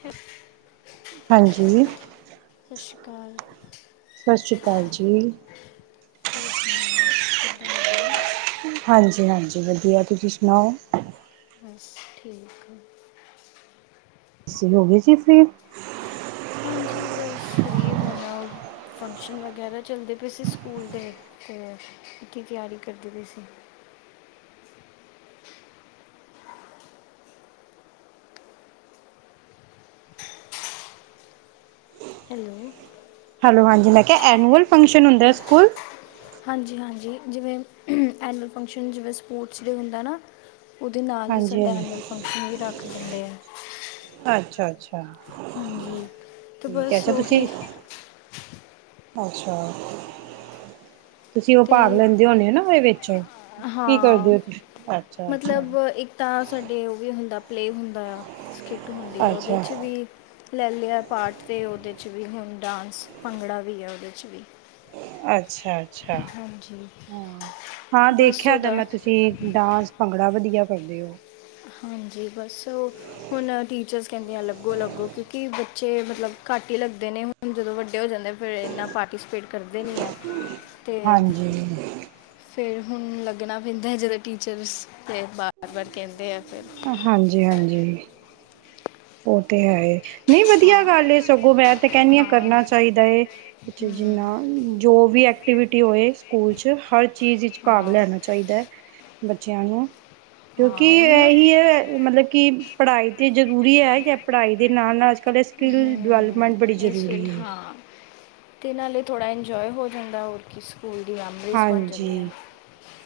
ਸਤਿ ਹਾਂਜੀ ਕਾਲ ਸਤਿ ਸ੍ਰੀ ਅਕਾਲ ਜੀ ਹੋਰ ਸੁਣਾਉ, ਕਿੱਦਾਂ ਵਧੀਆ ਨੌ ਬਸ, ਠੀਕ ਤੁਸੀਂ ਹੋ ਗਏ ਜੀ ਫਰੀ ਹਾਂਜੀ, ਬਸ ਫ੍ਰੀ ਹੋਣਾ ਫੰਕਸ਼ਨ ਵਗੈਰਾ ਚੱਲਦੇ ਪਏ ਸੀ ਸਕੂਲ ਦੇ, ਤੇ ਅੱਗੇ ਦੀ ਤਿਆਰੀ ਕਰਦੀ ਪਈ ਸੀ। ਹੈਲੋ ਹੈਲੋ ਹਾਂਜੀ ਮੈਂ ਕਿਹਾ ਐਨੂਲ ਫੰਕਸ਼ਨ ਹੁੰਦਾ ਸਕੂਲ ਹਾਂਜੀ ਹਾਂਜੀ ਜਿਵੇਂ ਐਨੂਅਲ ਫੰਕਸ਼ਨ ਜਿਵੇਂ ਸਪੋਰਟਸ ਡ ਹੁੰਦਾ ਨਾ ਉਹਦੇ ਨਾਲ ਹੀ ਹਾਂਜੀ ਸਾਡਾ ਹਾਂਜੀ ਐਨੂਅਲ ਫੰਕਸ਼ਨ ਵੀ ਰੱਖ ਦਿੰਦੇ ਹੈ ਅੱਛਾ ਅੱਛਾ ਹਾਂਜੀ ਤੇ ਠੀਕ ਹੈ ਬਸ ਅੱਛਾ ਤੁਸੀਂ ਉਓਹੀ ਅੱਛਾ ਤੁਸੀਂ ਉਹ ਤੇ ਭਾਵ ਲੈਂਦੇ ਹੋਦੇ ਹੋ ਨਾ ਉਹਦੇ ਵਿੱਚ ਕੀ ਹਾਂ ਕਰਦੇ ਹੋ ਤੁਂ ਅੱਛਾ ਅੱਛਾ ਪਲੇਅ ਹੁੰਦਾ ਆ ਕਿੱਟ ਹੁੰਦੀ ਆ ਉਹਦੇ ਅੱਛਾ 'ਚ ਵੀ ਲੈ ਲਿਆ ਪਾਠ ਅਤੇ ਉਹਦੇ 'ਚ ਵੀ ਹੁਣ ਡਾਂਸ ਭੰਗੜਾ ਵੀ ਹੈ ਉਹਦੇ 'ਚ ਵੀ ਅ ਅ ਹਾਂਜੀ ਹਾਂ ਹਾਂ ਬਸ ਦੇਖਿਆਦਾ ਉਹਦਾ ਮੈਂ ਤੁਸੀਂ ਡਾਂਸ ਭੰਗੜਾ ਵਧੀਆ ਕਰਦੇਓ ਹਾਂਜੀ ਬਸ ਹੁਣ ਟੀਚਰਸ ਕਹਿੰਦੀਆਂ ਅਲੱਗੋ ਅਲੱਗੋ ਕਿਉਂਕਿ ਬੱਚੇ ਮਤਲਬ ਘੱਟ ਹੀ ਲੱਗਦੇ ਨੇ ਹੁਣ ਜਦੋਂ ਵੱਡੇ ਹੋ ਜਾਂਦੇ ਫਿਰ ਇੰਨਾ ਪਾਰਟੀਸਪੇਟ ਕਰਦੇ ਨਹੀਂ ਹੈ ਹਾਂਜੀ ਫਿਰ ਹੁਣ ਲੱਗਣਾ ਪੈਂਦਾ ਜਦੋਂ ਟੀਚਰਸ ਅਤੇ ਬਾਰ ਬਾਰ ਕਹਿੰਦੇ ਆ ਫਿਰ ਹਾਂਜੀ ਹਾਂਜੀ ਉਹ ਤੇ ਹੈਏ ਨਹੀਂ ਹਾਂ ਵਧੀਆ ਗੱਲ ਇਹ ਸਗੋਂ ਮੈਂ ਤੇ ਕੈਹਂਨੀ ਹਾਂ ਕਰਨਾ ਚਾਹੀਦਾ ਏ ਬੱਚੇ ਹੂੰ ਜਿੰਨਾ ਜੋ ਵੀ ਐਕਟੀਵਿਟੀ ਹੋਏ ਸਕੂਲ ਚ ਹਰ ਚੀਜ਼ ਵਿੱਚ ਭਾਗ ਹਾਂ ਲੈਨਾ ਚਾਹੀਦਾ ਹੈ [unintelligible] ਕਿਉਂਕਿ ਹਾਂ ਉਹੀ ਨਾ ਇਹੀ ਏ ਮਤਲਬ ਕਿ ਪੜ੍ਹਾਈ ਤੇ ਜ ਜ਼ਰੂਰੀ ਹੈ ਕਿ ਪੜ੍ਹਾਈ ਦੇ ਨਾਲ-ਨਾਲ ਅਜ ਕੱਲ੍ਹ ਸਕਿੱਲ ਹਮ, ਡਿਵੈਲਪਮੈਂਟ ਬੜੀ ਇਸ ਫੀਲਡ ਜ਼ਰੂਰੀ ਹੈ ਹਾਂ ਤੇ ਨਾਲੇ ਥੋੜ੍ਹਾ ਇੰਜੋਏ ਹੋ ਜਾਂਦਾ ਹੋਰ ਕਿ ਹਾਂਜੀ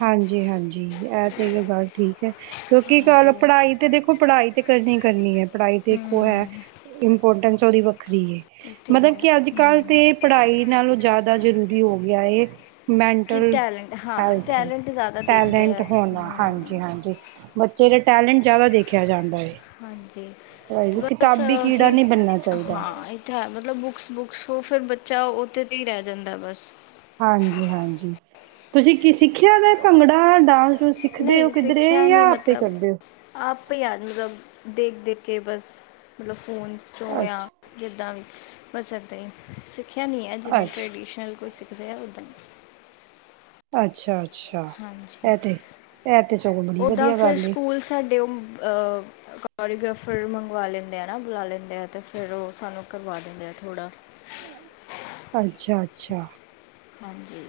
ਹਾਂਜੀ ਹਾਂਜੀ ਜੀ ਇਹ ਤੇ ਇਹ ਗੱਲ ਠੀਕ ਐ ਕਿਉਂਕਿ ਕਲ ਹਾਂਜੀ ਪੜ੍ਹਾਈ ਤੇ ਦੇਖੋ ਪੜ੍ਹਾਈ ਤੇ ਕਰਨੀ ਕਰਨੀ ਐ ਪੜ੍ਹਾਈ ਤੇ ਇੱਕ ਹੈ ਹਮ ਇੰਪੋਰਟੈਂਸ [unintelligible] ਵੱਖਰੀ ਏ ਇਹ ਤੇ ਮਤਲਬ ਹੈ ਕਿ ਅੱਜ ਕੱਲ੍ਹ ਹਮ, ਤੇ ਪੜ੍ਹਾਈ ਨਾਲੋਂ ਜ਼ਿਆਦਾ ਜ਼ਰੂਰੀ ਹੋ ਗਿਆ ਏ ਕਿ ਮੈਂਟਲ ਟੈਲੈਂਟ ਹਾਂ ਹੈਲਥ ਟੈਲੈਂਟ ਜ਼ਿਆਦਾ ਦੇਖਦੇ ਟੈਲੈਂਟ ਆ ਹੋਨਾ ਹਾਂਜੀ ਹਮ, ਹਾਂਜੀ ਬੱਚੇ ਦੇ ਟੈਲੈਂਟ ਜ਼ਿਆਦਾ ਦੇਖਿਆ ਜਾਂਦਾ ਏ ਹਾਂਜੀ ਤੇ ਬਸ ਕਿਤਾਬੀ ਕੀੜਾ ਹੀ ਨੀ ਬਨਾ ਚਾਹੀਦਾ ਹਾਂ ਇਹ ਤਾਂ ਹੈ ਮਤਲਬ ਉਹ ਫਿਰ ਬੱਚਾ ਓਥੇ ਦੀ ਰੈ ਜਾਂਦਾ ਬਸ। ਹਾਂਜੀ-ਹਾਂਜੀ ਤੁਸੀ ਕੀ ਸਿੱਖਿਐ ਭੰਗੜਾ ਡਾਂਸ ਡੂਸ ਨਹੀਂ ਸਿੱਖਦੇ ਹੋ ਕਿੱਧਰੇ ਸਿੱਖਿਆ ਜਾਂ ਨਹੀਂ ਆਪੇ ਮਤਲਬ ਕਰਦੇ ਹੋ? ਅੱਪੇ ਅਜੂਗਾ ਦੇਖ-ਦੇਖ ਕੇ ਬਸ ਮਤਲਬ। [unintelligible] ਹੋਆ ਅੱਛਾ। ਜਿੱਦਾ ਵੀ। ਬੱਸ ਏਦਾਂ ਈ ਸਖਿਆ ਨੀ ਐ ਜਵੇਂ ਅੱਛਾ, ਟਰੈਡੀਸ਼ਨਲ [unintelligible] ਅੱਛਾ ਅੱਛਾ ਇਹ ਤੇ ਇਹ ਤੇ ਸਗੋ ਬੜੀ ਵਧੀਆ ਗੱਲ ਏ। ਕੋਰੀਗ੍ਰਾਫਰ ਮੰਗਵਾ ਲੈਂਨੇ ਆ ਨਾ ਬੁਲਾ ਲੈਂਨੇ ਆ ਤੇ ਫਿਰ ਉ ਸਾਨੂੰ ਕਰਵਾ ਦਿੰਦੇ ਆ ਥੋੜ੍ਹਾ। ਅੱਛਾ-ਅੱਛਾ ਹਾਂਜੀ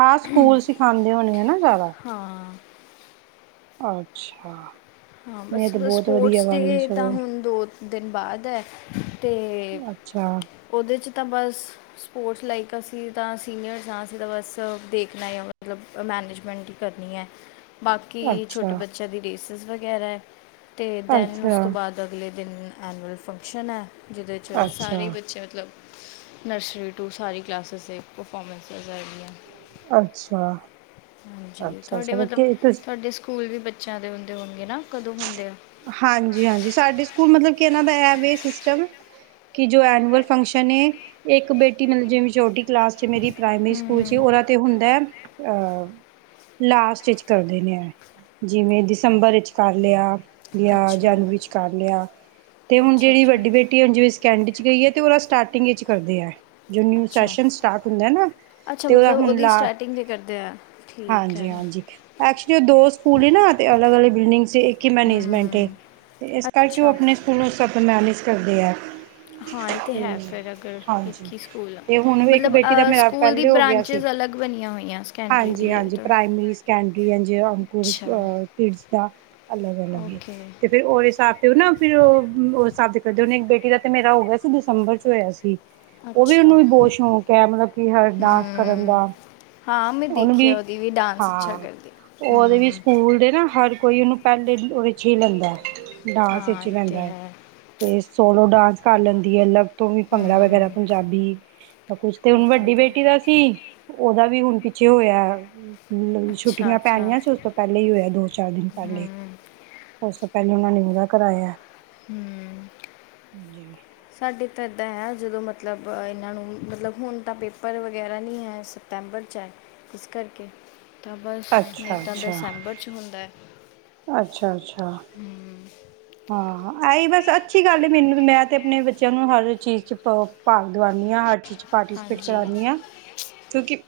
ਹਾਂ ਸਕੂਲ ਸਿਖਾਉਂਦੇ ਹੋਣੇ ਆ ਨਾ ਜ਼ਿਆਦਾ। ਹਾਂ ਅੱਛਾ ਹਾਂ ਇਹ ਬਸ ਤੇ ਸ ਬਹੁਤ ਵਧੀਆ ਗੱਲ ਏ ਸਪੋਰਟਸ-ਦੇ ਤਾਂ ਸਗੋਂ ਹੁਣ ਦੋ ਦਿਨ ਬਾਅਦ ਐ। ਤੇ ਅੱਛਾ, ਅੱਛਾ ਓਹਦੇ ਚ ਤਾਂ ਬਸ ਸਪੋਰਟਸ ਲਾਈਕ ਅਸੀਂ ਤਾਂ ਸੀਨੀਅਰਸ ਹਾਂ ਅਸੀਂ ਤਾਂ ਬਸ ਦੇਖਣਾ ਹੀ ਮਤਲਬ ਮੈਨੇਜਮੈਂਟ ਹੀ ਕਰਨੀ ਐ। ਬਾਕੀ ਛੋਟੇ ਅੱਛਾ, ਬੱਚਿਆਂ ਦੀ ਰੇਸ ਇਸ ਲਈ ਗਹਿਰਾ ਐ। ਤੇ ਦੈਨ ਅੱਛਾ, ਉਸ ਤੋਂ ਬਾਅਦ ਅਗਲੇ ਦਿਨ ਐਨੂਅਲ ਫੰਕਸ਼ਨ ਐ। ਜਿਹਦੇ ਚ ਅੱਛਾ, ਸਾਰੇ ਬੱਚੇ ਮਤਲਬ ਨਰਸਰੀ ਟੂ ਸਾਰੀ ਕਲਾਸਿਸ ਦੇ ਪਰਫਾਰਮੈਂਸ ਹੈਗੀਆ ਐ। ਅੱਛਾ। ਹਾਂਜੀ ਅੱਛਾ ਤੁਹਾਡੇ ਮਤਲਬ ਕਿ ਤੁਸ ਤੁਹਾਡੇ ਸਕੂਲ ਵੀ ਬ ਜਾਂਦੇ ਹੁੰਦੇ ਹੋਣਗੇ ਨਾ? ਕਦੋਂ ਹੁੰਦੇ ਆ ਹਾਂਜੀ-ਹਾਂਜੀ ਸਾਡੇ ਸਕੂਲ ਮਤਲਬ ਕਿ ਉਹਨਾਂ ਦਾ ਇਹ ਵੇ ਸਿਸਟਮ ਕਿ ਜੋ ਐਨੂਅਲ ਫੰਕਸ਼ਨ ਏ, ਇੱਕ ਬੇਟੀ ਮਤਲਬ ਜਿਵੇਂ ਛੋਟੀ ਕਲਾਸ ਚ ਮੇਰੀ ਪ੍ਰਾਇਮਰੀ ਸਕੂਲ ਚ ਹਮ ਉਹਦਾ ਤੇ ਹੁੰਦਾ ਹੈ। ਅ ਲਾਸਟ ਵਿੱਚ ਕਰਦੇ ਨੇ ਇਹ ਜਿਵੇਂ ਦਸੰਬਰ ਵਿੱਚ ਕਰ ਲਿਆ। ਲਿਆ ਅੱਛਾ ਜਨਵਰੀ ਚ ਕਰ ਲਿਆ ਤੇ ਹੁਣ ਅੱਛਾ ਜਿਹੜੀ ਅੱਛਾ ਵੱਡੀ ਬੇਟੀ ਹੁਣ ਜਿਵੇ ਸੈਕੰਡਰੀ ਚ ਗਈ ਐ ਤੇ ਉਹਦਾ ਸਟਾਰ ਟਿੰਗ ਚ ਕਰਦੇ ਐ। ਜੋ ਨਿਊ ਅੱਛਾ ਸੈਸ਼ਨ ਸਟਾਰਟ ਹੁੰਦਾ ਨਾ ਅੱਛਾ ਤੇ ਉਹਦਾ ਮਤਲਬ ਹੁਣ ਉਹਦੀ ਲਾ ਸਟਾਰਟਿੰਗ ਤੇ ਕਰਦੇ ਆ ਠੀਕ ਹੈ ਹਾਂਜੀ-ਹਾਂਜੀ ਐਕਚੁਲੀ ਦੋ ਸਕੂਲ ਏ ਨਾ ਤੇ ਅਲਗ-ਅਲਗ ਬਿਲਡਿੰਗਸ ਇੱਕ ਹੀ ਮੈਨੇਜਮੈਂਟ ਏ, ਹਮ ਇਸ ਕਰਕੇ ਉਹ ਅੱਛਾ ਆਪਣੇ ਸਕੂਲੋਂ ਸੱਭ ਮੈਨੇਜ ਕਰਦੇ ਆ ਹਾਂ ਇਹ ਤੇ, ਹੈ ਫਿਰ ਅਗਰ ਹਾਂਜੀ ਇੱਕ ਹੀ ਸਕੂਲ ਤੇ ਹੁਣ ਇੱਕ ਮਤਲਬ ਬੇਟੀ ਦਾ ਅ, ਮੇਰਾ ਸਕੂਲ ਦੀ ਪਹਿਲੇ ਹੋ ਗਿਆ ਸੀ ਬ੍ਰਾਂਚੇਸ ਅਲੱਗ ਬਣੀਆਂ ਹੋਈਆਂ ਸੈਕੰਡਰੀ ਦੀ ਇਹ ਹਾਂਜੀ-ਹਾਂਜੀ, ਤਾਂ ਪ੍ਰਾਇਮਰੀ ਸਕੇਂਡਰੀ ਐਨ ਜੀ ਕੋਰਸ ਅੱਛਾ ਆ ਕਿਡਜ਼। [unintelligible] ਅਲੱਗ ਅਲੱਗ ਏ, ਓਕੇ ਤੇ ਫਿਰ ਉਹਦੇ ਹਿਸਾਬ ਤੇ ਨਾ ਫਿਰ ਉਹ ਉਸ ਹਿਸਾਬ ਦੇ ਕਰਦੇ ਉਹਨੇ ਬੇਟੀ ਦਾ ਤੇ ਮੇਰਾ ਹੋ ਗਿਆ ਸੀ, ਦਿਸੰਬਰ ਚ ਹੋਇਆ ਸੀ। ਉਹ ਵੀ ਅੱਛਾ ਉਹਨੂੰ ਵੀ ਬਹੁਤ ਸ਼ੌਕ ਐ ਮਤਲਬ ਹਰ ਡਾਂਸ ਕਰਨ ਹਮ ਦਾ। ਹਾਂ ਮੈਂ ਉਹਨੂੰ ਵੀ ਦੇਖਿਆ ਉਹਦੀ ਡਾਂਸ ਅੱਛਾ ਹਾਂ ਕਰਦੀ ਉਹ ਉਹਦੇ ਵੀ ਹਮ ਸਕੂਲ ਦੇ ਨਾ ਹਰ ਕੋਈ ਉਹਨੂੰ ਪਹਿਲੇ ਉਹਦੇ ਚ ਹੀ ਲੈਂਦਾ ਐ। ਡਾਂਸ ਹਾਂ ਵਿੱਚ ਹੀ ਇਹ ਲੈਂਦਾ ਤੇ ਹੈ, ਤੇ ਸੋਲੋ ਡਾਂਸ ਕਰ ਲੈਂਦੀ ਹੈ, ਅਲੱਗ ਤੋਂ ਵੀ ਭੰਗੜਾ ਵਗੈਰਾ ਹਮ ਪੰਜਾਬੀ, ਕੁਛ ਤੇ ਇਹ ਹੁਣ ਵੱਡੀ ਵਧੀਆ ਬੇਟੀ ਦਾ ਸੀ, ਉਹਦਾ ਵੀ ਵੀ ਹੁਣ ਪਿੱਛੇ ਹੋਇਆ। ਮਤਲਬ ਅੱਛਾ ਛੁੱਟੀਆਂ ਅੱਛਾ ਪੈਣੀਆਂ ਸੀ। ਉਸ ਤੋਂ ਪਹਿਲੇ ਹੀ ਹੋਇਆ, ਦੋ ਚਾਰ ਦਿਨ ਪਹਿਲੇ। ਹਮ ਉਸ ਤੋਂ ਪਹਿਲੇ ਉਹਨਾ ਨੇ ਉਹਦਾ ਕਰਾਇਆ। ਹੂੰ, ਜੀ ਸਾਡੇ ਤਾਂ ਇੱਦਾਂ ਐ। ਜਦੋਂ ਮਤਲਬ ਇਹਨਾਂ ਨੂੰ ਮਤਲਬ ਹੁਣ ਤਾਂ ਪੇਪਰ ਵਗੈਰਾ ਨਹੀਂ ਹੈ। ਸਿਤੰਬਰ 'ਚ ਹੈ ਇਸ ਕਰਕੇ। ਤਾਂ ਬਸ ਨਹੀਂ ਅੱਛਾ ਤਾਂ ਦਿਸੰਬਰ ਚ ਹੁੰਦਾ ਐ। ਅੱਛਾ-ਅੱਛਾ। ਹਾਂ ਇਹ ਬਸ ਅੱਛੀ ਗੱਲ ਮੈਨੂੰ ਮੈਂ ਤੇ ਆਪਣੇ ਬੱਚਿਆਂ ਨੂੰ ਹਰ ਚੀਜ਼ ਚ ਪਾਓ ਭਾਗ ਦਿਵਾਉਦੀ ਹਾਂ। ਹਰ ਚੀਜ਼ ਪਾਰਟੀਸਪੇਟ ਹਾਂਜੀ ਕਰਾਨੀਂ ਹਾਂ, ਕਿਉਂਕਿ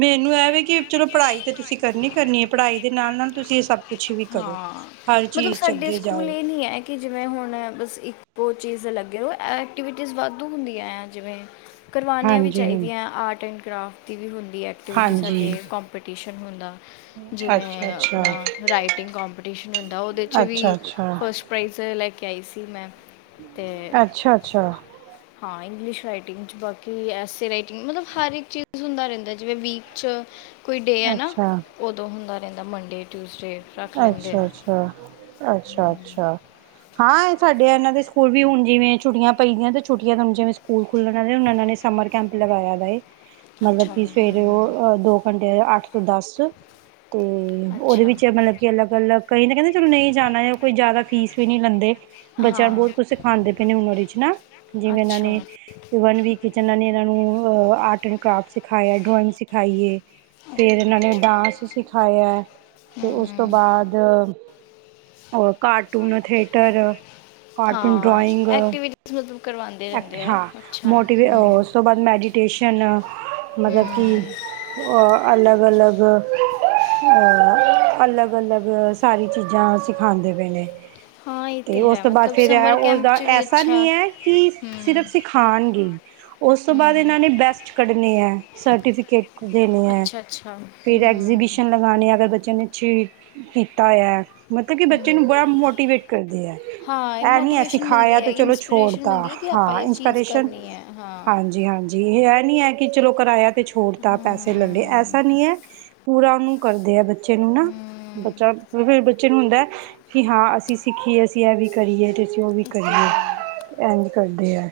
ਮੈਨੂੰ ਇਹ ਵੀ ਕਿ ਚਲੋ ਪੜ੍ਹਾਈ ਤੇ ਤੁਸੀਂ ਕਰਨੀ ਕਰਨੀ ਹੈ ਪੜ੍ਹਾਈ ਦੇ ਨਾਲ-ਨਾਲ ਤੁਸੀਂ ਇਹ ਸਭ ਕੁਛ ਵੀ ਕਰੋ, ਹਾਂ। ਹਰ ਮਤਲਬ ਚੀਜ਼ ਚ ਸਾਡੇ ਅੱਗੇ ਸਕੂਲ ਜਾਓ। ਇਹ ਨਹੀਂ ਹੈ ਕਿ ਜਿਵੇਂ ਹੁਣ ਬਸ ਇੱਕੋ ਚੀਜ਼ ਲੱਗੇ ਰਹੋ, ਐਕਟੀਵਿਟੀਜ਼ ਵਾਧੂ ਹੁੰਦੀਆਂ ਜਿਵੇਂ ਕਰਵਉਣੀਆਂ ਵੀ ਹਾਂਜੀ ਚਾਹੀਦੀਆਂ ਆਰਟ ਐਂਡ ਕਰਾਫਟ ਦੀ ਵੀ ਹੁੰਦੀ ਦੀ ਐਕਟੀਵਿਟੀ ਹਾਂਜੀ ਸਾਡੇ ਕੋਂਪਿਤਿਸ਼ਨ [inaudible] ਜਿਵੇਂ ਹਾਂਜੀ ਅੱਛਾ ਆਪਣਾ ਰਾਈਟਿੰਗ ਕੋਂਪੀਟੀਸ਼ਨ ਹੁੰਦਾ ਉਹਦੇ 'ਚ ਵੀ ਅੱਛਾ ਅੱਛਾ ਫਸਟ ਪ੍ਰਾਈਜ਼ ਲੈ ਕੇ ਕਈ ਸੀ ਮੈਂ ਤੇ ਅੱਛਾ ਅੱਛਾ ਹਾਂ ਇੰਗਲਿਸ਼ ਰਾਈਟਿੰਗ 'ਚ ਬਾਕੀ ਐਸੇ ਰਾਈਟਿੰਗ ਮਤਲਬ ਹਰ ਇੱਕ ਚੀਜ਼ ਹੁੰਦਾ ਰਹਿੰਦਾ ਜਿਵੇਂ ਵੀਕ 'ਚ ਕੋਈ ਡੇ ਹੈ ਅੱਛਾ ਨਾ ਅੱਛਾ ਹੁੰਦਾ ਰਹਿੰਦਾ ਮੰਡੇ, ਟਿਊਜ਼ਡੇ ਰੱਖ ਲੈਂਦੇ ਆ ਅੱਛਾ-ਅੱਛਾ ਅੱਛਾ-ਅੱਛਾ। ਹਾਂ ਇਹ ਸਾਡੇ ਇਹਨਾਂ ਦੇ ਸਕੂਲ ਵੀ ਹੁਣ ਜਿਵੇਂ ਛੁੱਟੀਆਂ ਪਈ ਦੀਆਂ ਤੇ ਛੁੱਟੀਆਂ ਤੁਾਨ ਜਿਵੇਂ ਸਕੂਲ ਖੁੱਲਣ ਆਲੇ ਹੁਣ ਏਨਾ ਨੇ ਸਮਰ ਕੈਂਪ ਲਗਾਇਆ ਦਾ ਏ। ਮਤਲਬ ਅੱਛਾ ਕਿ ਸਵੇਰੇ ਹੂੰ ਉਹ ਦੋ ਘੰਟੇ ਅੱਠ ਤੋਂ ਦੱਸ ਤੇ ਉਹਦੇ ਅੱਛਾ ਵਿੱਚ ਮਤਲਬ ਗੱਲ ਕਈ ਤਾਂ ਕਹਿੰਦੇ ਚਲੋ ਨਹੀਂ ਜਾਣਾ ਕੋਈ ਜ਼ਿਆਦਾ ਫੀਸ ਵੀ ਨਹੀਂ ਲੈਂਦੇ। ਬੱਚਿਆਂ ਨੂੰ ਹਾਂ ਬਹੁਤ ਕੁਝ ਸਿਖਾਉਂਦੇ ਪਏ ਨੇ ਉਹ ਵਿੱਚ ਨਾ ਜਿਵੇਂ ਇਹਨਾਂ ਅੱਛਾ ਨੇ ਓ ਵਨ ਵੀਕ ਕਿ ਜਿਨਾਂ ਨੇ ਇਹਨਾਂ ਨੂੰ ਅ ਆਰਟ ਐਂਡ ਕਰਾਫਟ ਸਿਖਾਇਆ ਡਰੋਇੰਗ ਸਿਖਾਈਏ ਫੇਰ ਇਹਨਾਂ ਨੇ ਗੁੱਡ ਡਾਂਸ ਸਿਖਾਇਆ ਤੇ ਉਸ ਉਸ ਤੋਂ ਹੂੰ ਬਾਅਦ ਅ ਕਾਰਟੂਨ ਥੇਟਰ। ਕਾਰਟੂਨ ਹਾਂ ਡਰਾਇੰਗ ਐਕਟੀਵਿਟੀਜ਼ ਮਤਲਬ ਕਰਵਾਉਂਦੇ ਰਹਿੰਦੇ ਆ ਅੱਛਾ ਅੱਛਾ ਮੋਟੀਵੇ ਅ ਹੂੰ ਉਸ ਤੋਂ ਬਾਅਦ ਮੈਡੀਟੇਸ਼ਨ ਮਤਲਬ ਕਿ ਹੂੰ ਅਲਗ-ਅਲਗ। [inaudible] ਅਲੱਗ-ਅਲੱਗ ਸਾਰੀ ਚੀਜ਼ਾਂ ਸਿਖਾਉਂਦੇ ਪਏ ਨੇ। ਹਾਂ ਇਹ ਤੇ ਉਸ ਹੈ ਤੋਂ ਬਾਅਦ ਮਤਲਬ ਫੇਰ ਸਮਰ ਕੈਂਪ ਉਸਦਾ 'ਚ ਵੀ ਐਸਾ ਅੱਛਾ ਨਹੀਂ ਹੈ ਕਿ ਸਿਰਫ਼ ਹੂੰ ਸਿਖਾਉਣਗੇ। ਉਸ ਤੋਂ ਬਾਅਦ ਹੂੰ ਇਹਨਾਂ ਨੇ ਬੈਸਟ ਕੱਢਣੇ ਹੈ ਸਰਟੀਫਿਕੇਟ ਦੇਣੇ ਹੈ ਅੱਛਾ ਅੱਛਾ ਹੂੰ ਫਿਰ ਐਗਜੀਬਿਸ਼ਨ ਲਗਾਣੇ ਅਗਰ ਬੱਚਿਆਂ ਨੇ ਚੇ ਕੀਤਾ ਹੋਇਆ। ਮਤਲਬ ਕਿ ਬੱਚੇ ਨੂੰ ਹੂੰ ਬੜਾ ਮੋਟੀਵੇਟ ਕਰਦੇ ਐ, ਹਾਂ ਇਹ ਨਹੀਂ ਹੈ ਮੋਟੀਵੇਸ਼ਨ ਸਿਖਾਇਆ ਮਿਲਦੀ ਹੈ ਤੇ ਚਲੋ ਛੋੜ ਇਨਸਪੀਰੇਸ਼ਨ ਤਾ ਮਿਲਦੀ ਹੈ ਕਿ ਆਪਾਂ ਹਾਂ ਇਹ ਚੀਜ਼ ਇੰਸਪਾਰੇਸ਼ਨ ਕਰਨੀ ਹੈ ਹਾਂ ਹਾਂਜੀ -ਹਾਂਜੀ ਇਹ ਨਹੀਂ ਹੈ ਕੀ ਚਲੋ ਕਰਾਇਆ ਤੇ ਛੋੜਤਾ ਪੈਸੇ ਲੱਲੇ ਹੂੰ ਐਸਾ ਨਹੀਂ ਹੈ ਪੂਰਾ ਨੂੰ ਕਰਦੇ ਆ ਬੱਚੇ ਨੂੰ ਨਾ। ਹੂੰ ਬੱਚਾ ਫਿਰ ਬੱਚੇ ਨੂੰ ਹੁੰਦਾ ਹੈ ਕਿ ਹਾਂ ਅਸੀਂ ਸਿੱਖੀਏ ਅਸੀਂ ਇਹ ਵੀ ਕਰੀਏ ਤੇ ਅਸੀਂ ਉਹ ਵੀ ਤੇ ਕਰੀਏ। ਹਾਂ-ਹਾਂ ਇੰਝ ਕਰਦੇ ਆ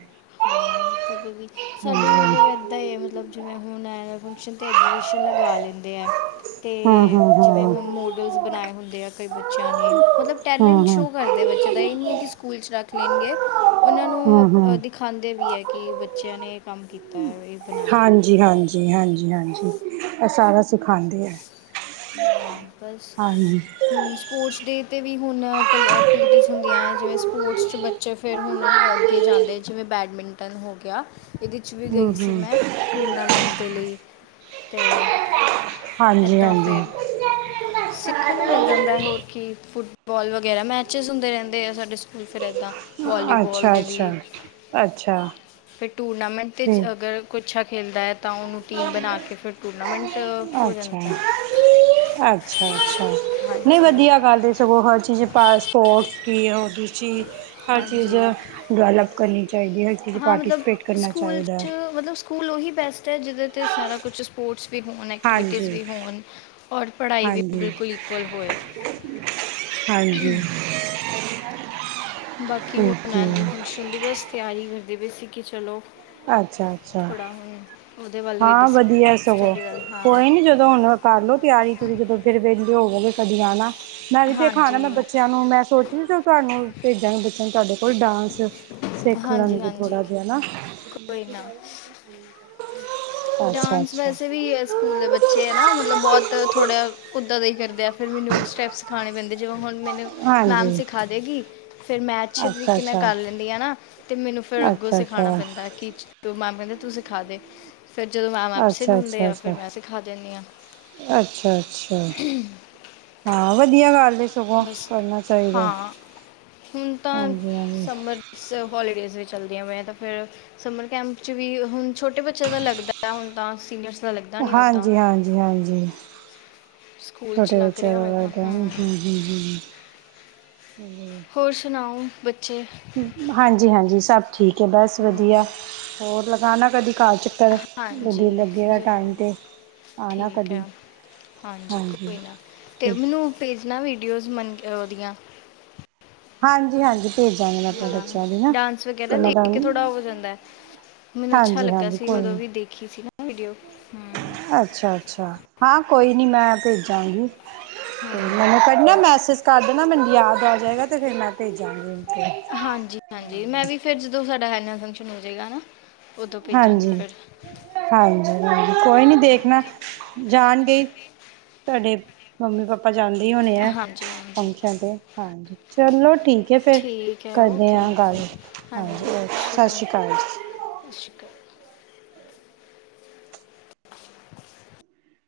ਸਾਡੀੇ ਹਾਂਜੀ-ਹਾਂਜੀ। ਮਤਲਬ ਏਦਾਂ ਹੀ ਹੈ, ਮਤਲਬ ਜਿਵੇਂ ਹੁਣ ਫੰਕਸ਼ਨ ਤੇ ਐਗਜੀਬਿਸ਼ਨ ਲਗਵਾ ਲੈਂਦੇ ਐ। ਤੇ ਜਿਵੇਂ ਹੂੰ-ਹੂੰ-ਹੂੰ-ਹੂੰ-ਹੂੰ। ਹੁਣ ਮੋਡਲਸ ਬਣਾਏ ਹੁੰਦੇ ਆ ਕਈ ਬੱਚ ਬੱਚਿਆਂ ਨੇ ਮਤਲਬ ਟੈਲੈਂਟ ਸ਼ੋਅ ਕਰਦੇ ਬੱਚਿਆਂ ਦਾ ਇਹ ਨਹੀਂ ਹੈ ਕਿ ਵਿਚ ਰੱਖ ਲੈਣਗੇ ਉਹਨਾਂ ਨੂੰ ਅ ਹੂੰ-ਹੂੰ। ਦਿਖਾਂਦੇ ਵੀ ਹੈ ਕਿ ਬੱਚੇ ਨੇ ਇਹ ਕੰਮ ਕੀਤਾ ਹੈ ਇਹ ਬਣਾਇਆ ਹੈ। ਹਾਂਜੀ-ਹਾਂਜੀ, ਹਾਂਜੀ-ਹਾਂਜੀ। ਇਹ ਸਾਰਾ ਸਿਖਾਂਦੇ ਐ। ਹਾਂ ਬਸ ਹੁਣ ਸਪੋਰਟਸ ਡੇ ਤੇ ਵੀ ਹੁਣ ਕਲੀ ਐਕਟੀਵਿਟੀਜ਼ ਹੁੰਦੀਆਂ ਐ, ਜਿਵੇਂ ਸਪੋਰਟਸ ਚ ਬੱਚੇ ਫਿਰ ਹੁਣ ਅੱਗੇ ਜਾਂਦੇ ਜਿਵੇਂ ਬੈਡਮਿੰਟਨ ਹੋ ਗਿਆ। ਇਹਦੇ ਚ ਵੀ ਹੂੰ ਗਈ ਸੀ, ਹੂੰ ਮੈਂ ਟੂਰਨਾਮੈਂਟ ਦੇ ਲਈ। ਤੇ ਹਾਂਜੀ ਇੱਦਾਂ ਹਾਂਜੀ ਫਿਰ ਸਿੱਖਣ ਨੂੰ ਮਿਲ ਜਾਂਦਾ, ਹੋਰ ਕੀ ਫੁਟ ਬੋਲ ਵਗੈਰਾ ਮੈਚਿਸ ਹੁੰਦੇ ਰਹਿੰਦੇ ਆ ਸਾਡੇ ਸਕੂਲ ਫਿਰ ਏਦਾਂ ਵਾਲੀਬਾਲ ਅੱਛਾ ਦੇ ਵੀ ਅੱਛਾ ਅੱਛਾ ਫਿਰ ਟੂਰਨਾਮੈਂਟ ਠੀਕ ਅਗਰ ਕੁਛ ਖੇਲਦਾ ਹੈ। ਤਾਂ ਉਹਨੂੰ ਟੀਮ ਬਣਾ ਕੇ ਫਿਰ ਟੂਰਨਾਮੈਂਟ ਹੋ ਅੱਛਾ ਜਾਂਦਾ ਹੈ ਅੱ ਅੱਛਾ, ਨਹੀਂ ਹਾਂਜੀ ਵਧੀਆ ਗੱਲ ਸਗੋਂ ਹਰ ਚੀਜ਼ ਪਾ ਸਪੋਰਟਸ ਕੀ ਹੋਰ ਹਰ ਚੀਜ਼ ਹਾਂਜੀ ਡਿਵੈਲਪ ਕਰਨੀ ਚਾਹੀਦੀ, ਹਰ ਚੀਜ਼ ਹਾਂ ਪਾਰਟੀ ਮਤਲਬ ਸਪੇਟ ਕਰਨਾ ਸਕੂਲ ਚਾਹੀਦਾ। 'ਚ ਮਤਲਬ ਸਕੂਲ ਉਹੀ ਬੈਸ ਜਿਹਦੇ ਤੇ ਸਾਰਾ ਕੁਛ ਸਪੋਰਟਸ ਵੀ ਹੋਣ ਐਕਟੀਵਿਟੀਜ਼ ਹਾਂਜੀ ਵੀ ਹੋਣ ਔਰ ਪੜ੍ਹਾਈ ਵੀ ਹਾਂਜੀ ਬਿਲਕੁਲ ਇਕੁਵਲ ਹੋਏ। ਹਾਂਜੀ ਬਾਕੀ ਓਕੇ ਹੁਣ ਐਨੂਅਲ ਫੰਕਸ਼ਨ ਦੀ ਬਸ ਤਿਆਰੀ ਕਰ ਦੇ ਵੇ ਸੀ ਚਲੋ ਅੱਛਾ! ਅੱਛਾ ਥੋੜਾ ਹੁਣ ਉਹਦੇ ਵੱਲ ਹੋਈ ਦੀ ਹਾਂ ਸੀ ਵਧੀਆ ਸਗੋਂ ਸਟੱਡੀ ਵੱਲ ਹਾਂ ਕੋਈ ਨੀ ਜਦੋਂ ਹੁਣ ਕਰ ਲਓ ਤਿਆਰੀ ਤਰੀ ਜਦੋਂ ਫਿਰ ਵਿਹਲੇ ਹੋਵਗੇ ਲੁਧਿਆਣਾ ਮੈਂ ਵੀ ਦੇਖਾਣਾ ਹਾਂਜੀ ਮੈਂ ਬੱਚਿਆਂ ਨੂੰ ਮੈਂ ਸੋਚ ਚ ਤੁਹਾਨੂੰ ਭੇਜਾਂਗੀ ਬੱਚਿਆਂ ਨੂੰ ਤੁਹਾਡੇ ਹੋਰ ਡਾਂਸ ਸਿੱਖ ਹਾਂਜੀ ਲੈਣਗੇ ਥੋੜਾ ਹਾਂਜੀ ਜਿਹਾ ਹੈ ਨਾ ਕੋਈ ਨਾ ਅੱਛਾ ਡਾਂਸ ਅੱਛਾ ਵੈਸੇ ਵੀ ਹੈ ਸਕੂਲ ਦੇ ਬੱਚੇ ਹੈ ਨਾ ਮਤਲਬ ਬਹੁਤ ਥੋੜ੍ਹਾ ਉੱਦਾਂ ਦਾ ਹੀ ਕਰਦੇ ਆ ਫਿਰ ਮੈਨੂੰ ਸਟੈਪ ਸਿਖਾਣੇ ਪੈਂਦੇ ਜਿਵੇੰ ਹੁਣ ਮੈਨੂੰ ਮੈਮ ਹਾਂਜੀ ਸਿਖਾਦੇਗੀ ਫਿਰ ਮੈਂ ਅੱਛੇ ਅੱਛਾ ਤਰੀਕੇ ਨਾਲ ਅੱਛਾ ਕਰ ਲੈਂਦੀ ਆ ਨਾ। ਤੇ ਮੈਨੂੰ ਫਿਰ ਅੱਗੋਂ ਅੱਛਾ ਸਿਖਾਣਾ ਅੱਛਾ ਪੈਂਦਾ ਕਿ ਮੈ ਕਹਿੰਦੇ ਤੂੰ ਸਿਖਾ ਦੇ ਫਿਰ ਜਦੋਂ ਮੈਮ ਐਬਸੈਂਟ ਅੱਛਾ! ਅੱਛਾ! ਹੁੰਦੇ ਆ ਫਿਰ ਅੱਛਾ! ਮੈਂ ਸਿਖਾ ਦਿੰਦੀ ਆ ਅੱਛਾ! ਅੱਛਾ! ਹਾਂ ਵਧੀਆ ਗੱਲ ਸਗੋਂ ਬਸ ਕਰਨਾ ਚਾਹੀਦਾ ਹਾਂ ਹੁਣ ਤਾਂ ਹਾਂਜੀ ਹਾਂਜੀ ਸਮਰ ਹੋਲੀਡੇ ਚੱਲਦੀਆਂ ਪਈਆਂ ਤਾਂ ਫਿਰ ਸਮਰ ਕੈਂਪ ਚ ਵੀ ਹੁਣ ਛੋਟੇ ਬੱਚਿਆਂ ਦਾ ਲੱਗਦਾ ਹੁਣ ਤਾਂ ਸੀਨੀਅਰ ਹਾਂਜੀ ਹਾਂਜੀ ਹਾਂਜੀ ਸਕੂਲ 'ਚ ਛੋਟੇ ਲੱਗ ਬੱਚਿਆਂ ਰਿਹਾ ਦਾ ਹੋਏਗਾ ਹੈਗਾ [inaudible] ਹੂੰ ਹੋਰ ਸੁਣਾਓ ਬੱਚੇ ਹਾਂਜੀ ਹਾਂਜੀ ਸਭ ਠੀਕ ਹੈ ਬਸ ਵਧੀਆ ਹਮ, ਹੋਰ ਲਗਾਣਾ ਕਦੀ ਘਰ ਚੱਕਰ ਦਿਲ ਹਾਂਜੀ ਲੱਗੇਗਾ ਜ਼ਰੂਰ ਟਾਈਮ ਤੇ ਆਣਾ ਠੀਕ ਹੈ ਕਦੀ ਹਾਂਜੀ ਕੋਈ ਨਾ ਤੇ ਮੈਨੂੰ ਭੇਜਣਾ ਵੀਡੀਓਜ਼ ਮੰਨ ਕੇ ਉਹਦੀਆਂ ਹਾਂਜੀ ਹਾਂਜੀ ਭੇਜਾਂਗੇ ਮੈਂ ਆਪਣੇ ਹਾਂ ਬੱਚਿਆਂ ਦੀ ਨਾ ਡਾਂਸ ਵਗੈਰਾ ਤੇ ਮੈਂ ਦੇਖ ਕੇ ਥੋੜਾ ਤੁਹਾਨੂੰ ਹੋ ਜਾਂਦਾ ਮੈਨੂੰ ਅੱਛਾ ਹਾਂਜੀ ਲੱਗਾ ਹਾਂਜੀ ਸੀ ਕੋਈ ਉਦੋਂ ਨੀ ਵੀ ਦੇਖੀ ਸੀ ਨਾ ਵਡੀਓ ਅੱਛਾ ਅੱਛਾ ਹਾਂ ਕੋਈ ਨਹੀਂ ਮੈਂ ਭੇਜਾਂਗੀ ਹਾਂ ਮੈਨੂੰ ਕ ਓਕੇ ਮੈਸੇਜ ਕਰ ਦੇਣਾ ਮੈਨੂੰ ਯਾਦ ਆ ਜਾਏਗਾ ਤੇ ਫਿਰ ਮੈਂ ਹਾਂਜੀ ਹਾਂਜੀ ਮੈਂ ਭੇਜਾਂਗੀ ਵੀ ਫਿਰ ਜਦੋਂ ਸਾਡਾ ਐਨੂਅਲ ਫੰਕਸ਼ਨ ਹੋ ਜਾਏਗਾ ਨਾ ਉਦੋਂ ਭੇਜਾਂਗੇ ਹਾਂਜੀ ਫਿਰ ਹਾਂਜੀ ਹਾਂਜੀ ਕੋਈ ਨੀ ਦੇਖਣਾ ਜਾਣਗੇ ਤੁਹਾਡੇ ਮੰਮੀ ਪਾਪਾ ਚਦੀ ਹੋਣੀ ਆ ਹਾਂਜੀ ਹਾਂਜੀ ਫੰਕਸ਼ਨ ਤੇ ਹਾਂਜੀ ਚਲੋ ਠੀਕ ਹੈ ਫਿਰ ਠੀਕ ਹੈ ਕਰਦੇ ਓਕੇ ਹਾਂ ਗੱਲ ਹਾਂਜੀ ਸਤਿ ਸ਼੍ਰੀ ਅਕਾਲ ਸਤਿ ਸ਼੍ਰੀ ਅਕਾਲ